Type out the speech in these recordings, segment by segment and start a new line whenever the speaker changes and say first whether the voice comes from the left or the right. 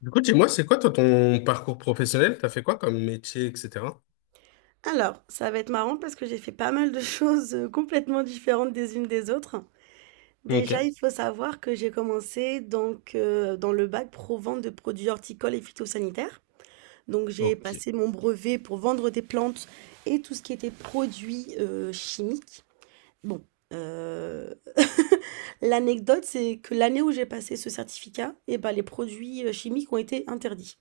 left: Du coup, dis-moi, c'est quoi toi ton parcours professionnel? T'as fait quoi comme métier, etc.
right: Alors, ça va être marrant parce que j'ai fait pas mal de choses, complètement différentes des unes des autres.
left: Ok,
right: Déjà, il faut savoir que j'ai commencé donc, dans le bac pro vente de produits horticoles et phytosanitaires. Donc j'ai
left: ok.
right: passé mon brevet pour vendre des plantes et tout ce qui était produits, chimiques. Bon, heu, l'anecdote, c'est que l'année où j'ai passé ce certificat eh bah, les produits, chimiques ont été interdits.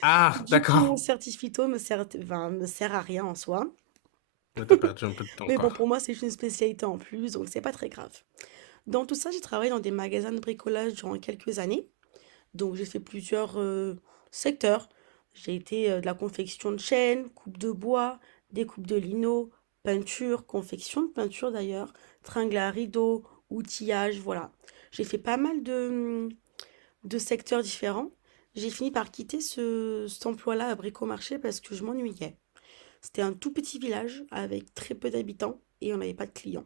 left: Ah,
right: Du coup, mon
left: d'accord.
right: certi phyto me sert enfin, me sert à rien en soi.
left: Mais t'as perdu un peu de temps,
right: Mais bon,
left: quoi.
right: pour moi, c'est juste une spécialité en plus, donc c'est pas très grave. Dans tout ça, j'ai travaillé dans des magasins de bricolage durant quelques années. Donc j'ai fait plusieurs secteurs. J'ai été de la confection de chaînes, coupe de bois, découpe de lino, peinture, confection de peinture d'ailleurs, tringle à rideaux, outillage, voilà. J'ai fait pas mal de secteurs différents. J'ai fini par quitter cet emploi-là à Bricomarché parce que je m'ennuyais. C'était un tout petit village avec très peu d'habitants et on n'avait pas de clients.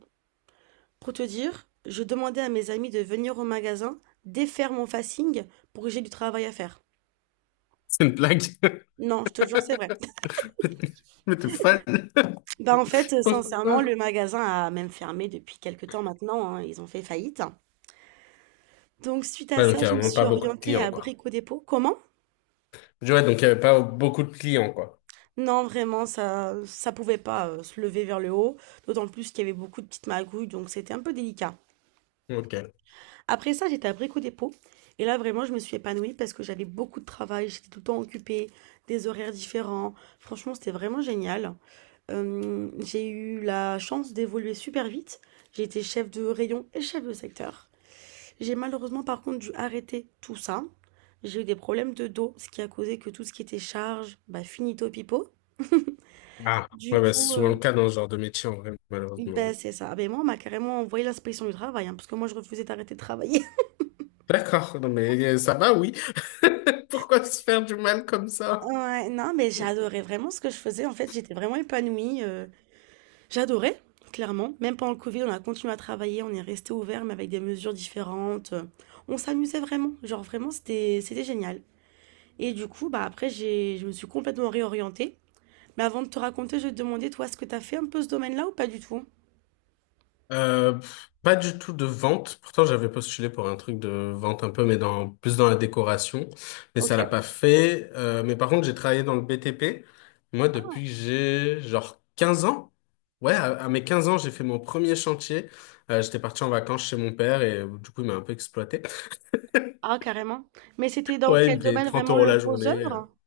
right: Pour te dire, je demandais à mes amis de venir au magasin, défaire mon fasting pour que j'ai du travail à faire.
left: C'est une blague.
right: Non, je te jure, c'est vrai.
left: Mais t'es fan.
right: Bah en fait, sincèrement,
left: Pourquoi?
right: le magasin a même fermé depuis quelques temps maintenant, hein, ils ont fait faillite. Donc suite à
left: Ouais, donc il
right: ça,
left: y a
right: je me
left: vraiment pas
right: suis
left: beaucoup de
right: orientée
left: clients,
right: à
left: quoi.
right: Brico Dépôt. Comment?
left: Je dis, Ouais, donc il y avait pas beaucoup de clients, quoi.
right: Non, vraiment, ça pouvait pas se lever vers le haut, d'autant plus qu'il y avait beaucoup de petites magouilles, donc c'était un peu délicat.
left: Ok.
right: Après ça, j'étais à Brico Dépôt. Et là, vraiment, je me suis épanouie parce que j'avais beaucoup de travail, j'étais tout le temps occupée, des horaires différents. Franchement, c'était vraiment génial. J'ai eu la chance d'évoluer super vite. J'ai été chef de rayon et chef de secteur. J'ai malheureusement, par contre, dû arrêter tout ça. J'ai eu des problèmes de dos, ce qui a causé que tout ce qui était charge, bah, finito pipo.
left: Ah,
right: Du
left: ouais, bah, c'est
right: coup,
left: souvent le cas dans ce genre de métier, en vrai,
right: bah,
left: malheureusement.
right: c'est ça. Ben, moi, on m'a carrément envoyé l'inspection du travail, hein, parce que moi, je refusais d'arrêter de travailler.
left: D'accord, non mais ça va, oui. Pourquoi se faire du mal comme ça?
right: Ouais, non, mais j'adorais vraiment ce que je faisais. En fait, j'étais vraiment épanouie. J'adorais, clairement. Même pendant le Covid, on a continué à travailler, on est resté ouvert, mais avec des mesures différentes. On s'amusait vraiment. Genre, vraiment, c'était génial. Et du coup, bah, après, je me suis complètement réorientée. Mais avant de te raconter, je vais te demander, toi, est-ce que tu as fait un peu ce domaine-là ou pas du tout?
left: Pff, pas du tout de vente. Pourtant, j'avais postulé pour un truc de vente un peu, mais dans plus dans la décoration. Mais
right: Ok.
left: ça l'a pas fait. Mais par contre, j'ai travaillé dans le BTP. Moi,
right: Ah,
left: depuis que j'ai genre 15 ans. Ouais, à mes 15 ans, j'ai fait mon premier chantier. J'étais parti en vacances chez mon père et du coup, il m'a un peu exploité.
right: Ah, carrément. Mais c'était dans
left: Ouais, il
right: quel
left: me payait
right: domaine
left: 30
right: vraiment
left: euros
right: le
left: la
right: gros
left: journée.
right: œuvre?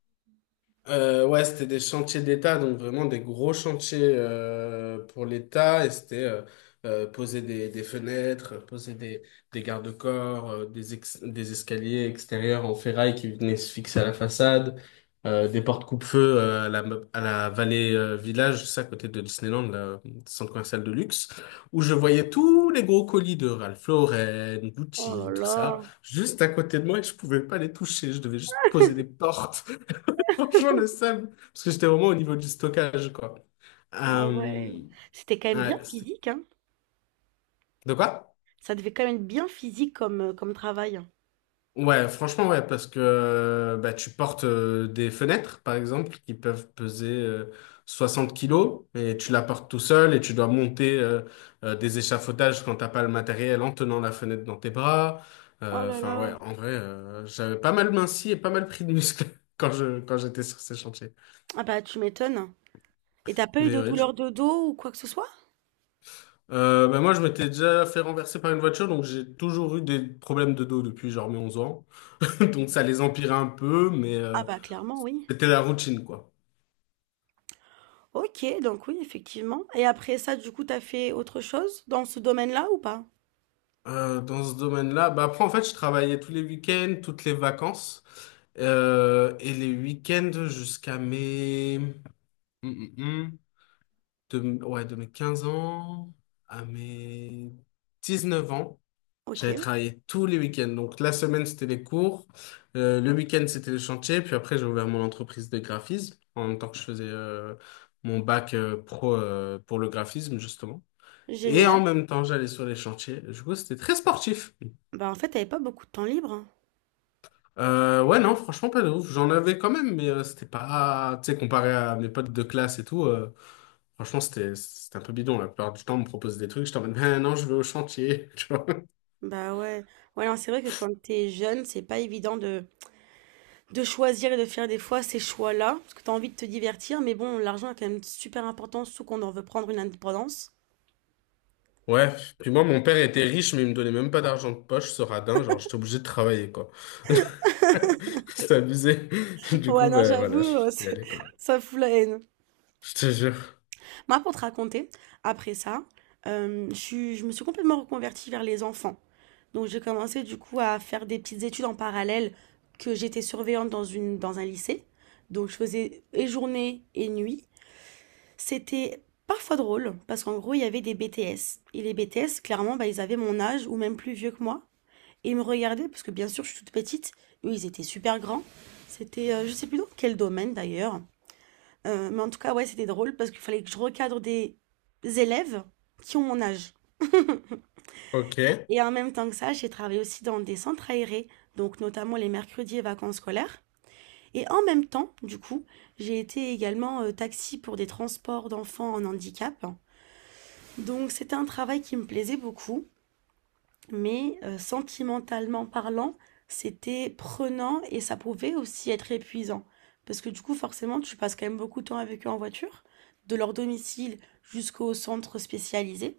left: Ouais, c'était des chantiers d'État, donc vraiment des gros chantiers pour l'État. Et c'était poser des fenêtres, poser des garde-corps, des escaliers extérieurs en ferraille qui venaient se fixer à la façade, des portes coupe-feu à la Vallée Village, ça à côté de Disneyland, le centre commercial de luxe, où je voyais tous les gros colis de Ralph Lauren,
right: Oh là
left: Gucci, tout ça,
right: là.
left: juste à côté de moi et je pouvais pas les toucher. Je devais juste poser des portes. Franchement, le seum. Parce que j'étais vraiment au niveau du stockage, quoi.
right: Ah ouais.
left: Euh,
right: C'était quand même bien
left: ouais,
right: physique, hein.
left: de quoi?
right: Ça devait quand même être bien physique comme, comme travail.
left: Ouais, franchement, ouais, parce que bah, tu portes des fenêtres, par exemple, qui peuvent peser 60 kilos, et tu la portes tout seul, et tu dois monter des échafaudages quand t'as pas le matériel en tenant la fenêtre dans tes bras.
right: Oh là
left: Enfin,
right: là.
left: ouais, en vrai, j'avais pas mal minci et pas mal pris de muscles quand j'étais sur ces chantiers.
right: Ah bah tu m'étonnes. Et t'as pas eu
left: Mais
right: de
left: ouais,
right: douleur de dos ou quoi que ce soit?
left: Bah moi, je m'étais déjà fait renverser par une voiture, donc j'ai toujours eu des problèmes de dos depuis genre mes 11 ans. Donc ça les empirait un peu, mais
right: Ah bah clairement oui.
left: c'était la routine, quoi.
right: Ok, donc oui, effectivement. Et après ça, du coup, t'as fait autre chose dans ce domaine-là ou pas?
left: Dans ce domaine-là, bah après, en fait, je travaillais tous les week-ends, toutes les vacances, et les week-ends jusqu'à mes... hum. De, ouais, de mes 15 ans à mes 19 ans.
right: Ok,
left: J'avais travaillé tous les week-ends. Donc la semaine, c'était les cours. Le week-end, c'était les chantiers. Puis après, j'ai ouvert mon entreprise de graphisme en même temps que je faisais mon bac pro pour le graphisme, justement. Et
right: génial.
left: en même temps, j'allais sur les chantiers. Du coup, c'était très sportif.
right: Bah en fait, t'avais pas beaucoup de temps libre, hein.
left: Ouais, non, franchement, pas de ouf. J'en avais quand même, mais c'était pas... Tu sais, comparé à mes potes de classe et tout, franchement, c'était un peu bidon. La plupart du temps, on me propose des trucs. Je t'emmène, ben non, je vais au chantier.
right: Bah ouais. Ouais, non, c'est vrai que quand t'es jeune, c'est pas évident de choisir et de faire des fois ces choix-là, parce que t'as envie de te divertir, mais bon, l'argent est quand même super important, surtout qu'on en veut prendre une indépendance.
left: Ouais, puis moi, mon père était riche, mais il me donnait même pas d'argent de poche, ce radin. Genre, j'étais obligé de travailler, quoi. C'est abusé. Du
right: Ouais,
left: coup,
right: non,
left: ben
right: j'avoue,
left: voilà, je suis
right: c'est-
left: allé, quoi.
right: ça fout la haine.
left: Je te jure.
right: Moi, pour te raconter, après ça, je me suis complètement reconvertie vers les enfants. Donc, j'ai commencé du coup à faire des petites études en parallèle que j'étais surveillante dans un lycée. Donc, je faisais et journée et nuit. C'était parfois drôle parce qu'en gros, il y avait des BTS. Et les BTS, clairement, bah, ils avaient mon âge ou même plus vieux que moi. Et ils me regardaient parce que, bien sûr, je suis toute petite. Eux, ils étaient super grands. C'était, je sais plus dans quel domaine d'ailleurs. Mais en tout cas, ouais, c'était drôle parce qu'il fallait que je recadre des élèves qui ont mon âge.
left: Ok.
right: Et en même temps que ça, j'ai travaillé aussi dans des centres aérés, donc notamment les mercredis et vacances scolaires. Et en même temps, du coup, j'ai été également taxi pour des transports d'enfants en handicap. Donc c'était un travail qui me plaisait beaucoup. Mais sentimentalement parlant, c'était prenant et ça pouvait aussi être épuisant. Parce que du coup, forcément, tu passes quand même beaucoup de temps avec eux en voiture, de leur domicile jusqu'au centre spécialisé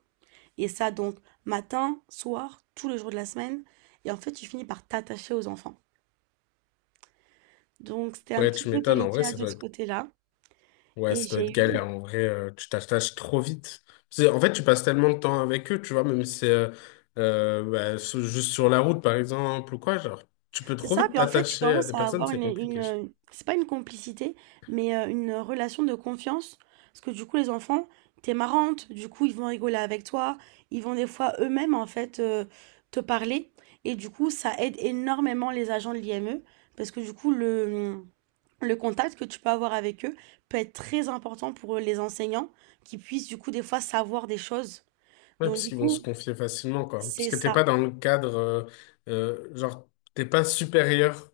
right: et ça donc matin, soir, tous les jours de la semaine et en fait, tu finis par t'attacher aux enfants. Donc c'était un
left: Ouais,
right: petit
left: tu
right: peu
left: m'étonnes. En vrai,
right: délicat
left: ça
right: de
left: doit
right: ce
left: être...
right: côté-là
left: Ouais,
right: et
left: ça doit
right: j'ai
left: être
right: eu
left: galère. En vrai, tu t'attaches trop vite. En fait, tu passes tellement de temps avec eux, tu vois, même si c'est bah, juste sur la route, par exemple, ou quoi, genre, tu peux
right: C'est
left: trop
right: ça,
left: vite
right: puis en fait, tu
left: t'attacher à
right: commences
left: des
right: à
left: personnes,
right: avoir
left: c'est compliqué.
right: c'est pas une complicité, mais une relation de confiance, parce que du coup, les enfants, t'es marrante, du coup, ils vont rigoler avec toi, ils vont des fois eux-mêmes, en fait, te parler, et du coup, ça aide énormément les agents de l'IME, parce que du coup, le contact que tu peux avoir avec eux peut être très important pour les enseignants, qui puissent, du coup, des fois, savoir des choses.
left: Ouais,
right: Donc,
left: parce
right: du
left: qu'ils vont se
right: coup,
left: confier facilement, quoi. Parce
right: c'est
left: que t'es
right: ça.
left: pas dans le cadre, genre, t'es pas supérieur,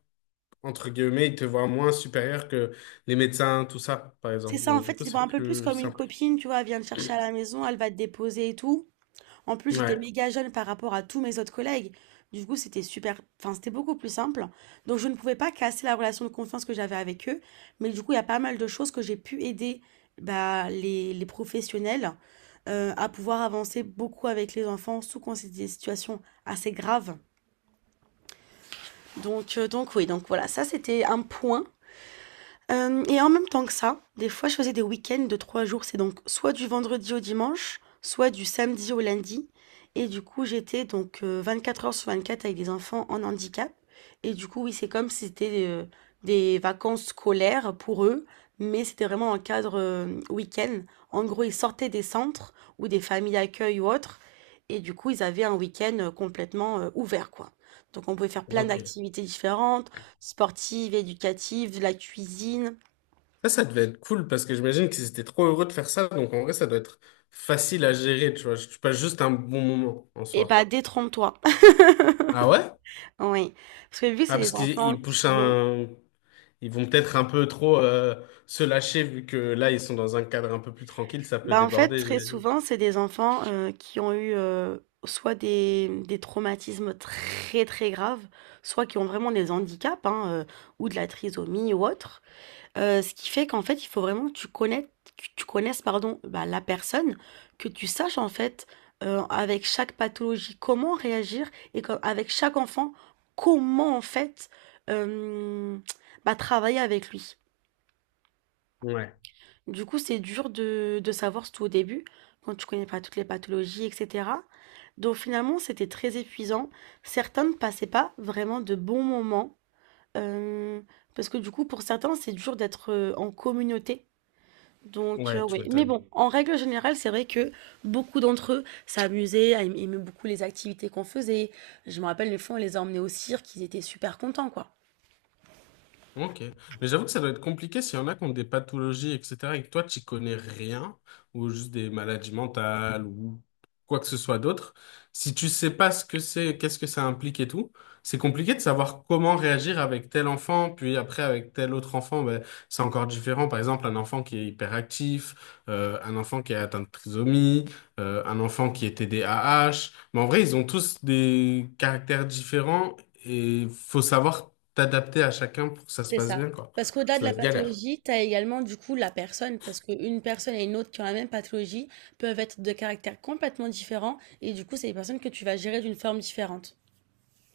left: entre guillemets, ils te voient moins supérieur que les médecins, tout ça, par
right: C'est
left: exemple.
right: ça, en
left: Donc, du
right: fait,
left: coup,
right: ils te voient
left: c'est
right: un peu plus
left: plus
right: comme une
left: simple.
right: copine, tu vois, elle vient te chercher à la maison, elle va te déposer et tout. En plus, j'étais
left: Ouais,
right: méga jeune par rapport à tous mes autres collègues. Du coup, c'était super, enfin, c'était beaucoup plus simple. Donc, je ne pouvais pas casser la relation de confiance que j'avais avec eux. Mais du coup, il y a pas mal de choses que j'ai pu aider bah, les professionnels à pouvoir avancer beaucoup avec les enfants, sous quand c'est des situations assez graves. Donc oui, donc voilà, ça, c'était un point. Et en même temps que ça, des fois, je faisais des week-ends de 3 jours. C'est donc soit du vendredi au dimanche, soit du samedi au lundi. Et du coup, j'étais donc 24 heures sur 24 avec des enfants en handicap. Et du coup, oui, c'est comme si c'était, des vacances scolaires pour eux, mais c'était vraiment un cadre, week-end. En gros, ils sortaient des centres ou des familles d'accueil ou autres et du coup, ils avaient un week-end, complètement, ouvert, quoi. Donc on pouvait faire plein
left: ok.
right: d'activités différentes. Sportive, éducative, de la cuisine
left: Ça devait être cool, parce que j'imagine qu'ils étaient trop heureux de faire ça, donc en vrai, ça doit être facile à gérer, tu vois. Tu passes juste un bon moment, en
right: et
left: soi.
right: bah, détrompe-toi.
left: Ah ouais?
right: Oui, parce que vu que c'est
left: Ah, parce
right: des
left: qu'ils
right: enfants
left: ils poussent
right: qui ont
left: un... Ils vont peut-être un peu trop se lâcher, vu que là, ils sont dans un cadre un peu plus tranquille, ça peut
right: bah, en fait,
left: déborder,
right: très
left: j'imagine.
right: souvent, c'est des enfants, qui ont eu, soit des traumatismes très, très graves, soit qui ont vraiment des handicaps, hein, ou de la trisomie ou autre Ce qui fait qu'en fait, il faut vraiment que tu connaisses, pardon, bah, la personne, que tu saches, en fait, avec chaque pathologie, comment réagir et co avec chaque enfant, comment, en fait, hem, bah, travailler avec lui.
left: Ouais,
right: Du coup, c'est dur de savoir, tout au début, quand tu connais pas toutes les pathologies et cetera. Donc finalement, c'était très épuisant. Certains ne passaient pas vraiment de bons moments, hem, parce que, du coup, pour certains, c'est dur d'être, en communauté. Donc,
left: ouais, tu
right: ouais. Mais
left: m'étonnes.
right: bon, en règle générale, c'est vrai que beaucoup d'entre eux s'amusaient, aimaient beaucoup les activités qu'on faisait. Je me rappelle, les fois, on les a emmenés au cirque, ils étaient super contents, quoi.
left: Ok. Mais j'avoue que ça doit être compliqué s'il y en a qui ont des pathologies, etc. et que toi, tu connais rien, ou juste des maladies mentales, ou quoi que ce soit d'autre. Si tu sais pas ce que c'est, qu'est-ce que ça implique et tout, c'est compliqué de savoir comment réagir avec tel enfant, puis après avec tel autre enfant, ben, c'est encore différent. Par exemple, un enfant qui est hyperactif, un enfant qui est atteint de trisomie, un enfant qui est TDAH. Mais en vrai, ils ont tous des caractères différents et faut savoir t'adapter à chacun pour que ça se
right: C'est
left: passe
right: ça.
left: bien, quoi.
right: Parce qu'au-delà de
left: Ça
right: la
left: doit être galère.
right: pathologie, tu as également, du coup, la personne. Parce qu'une personne et une autre qui ont la même pathologie peuvent être de caractères complètement différents. Et du coup, c'est des personnes que tu vas gérer d'une forme différente.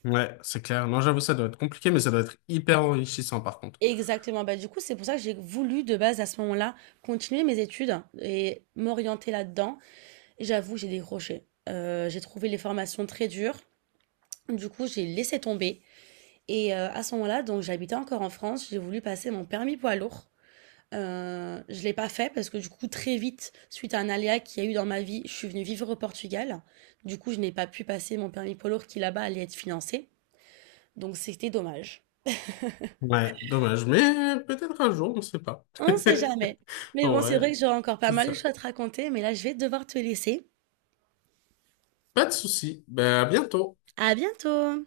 left: Ouais, c'est clair. Non, j'avoue, ça doit être compliqué, mais ça doit être hyper enrichissant, par contre.
right: Exactement. Bah, du coup, c'est pour ça que j'ai voulu, de base, à ce moment-là, continuer mes études et m'orienter là-dedans. J'avoue, j'ai décroché. J'ai trouvé les formations très dures. Du coup, j'ai laissé tomber. Et à ce moment-là, donc j'habitais encore en France, j'ai voulu passer mon permis poids lourd. Je l'ai pas fait parce que du coup, très vite, suite à un aléa qu'il y a eu dans ma vie, je suis venue vivre au Portugal. Du coup, je n'ai pas pu passer mon permis poids lourd qui là-bas allait être financé. Donc, c'était dommage.
left: Ouais, dommage, mais peut-être un jour, on ne sait pas.
right: On sait jamais. Mais bon, c'est
left: Ouais,
right: vrai que j'aurai encore pas
left: c'est
right: mal de
left: ça.
right: choses à te raconter, mais là, je vais devoir te laisser.
left: Pas de souci. Ben, à bientôt.
right: À bientôt!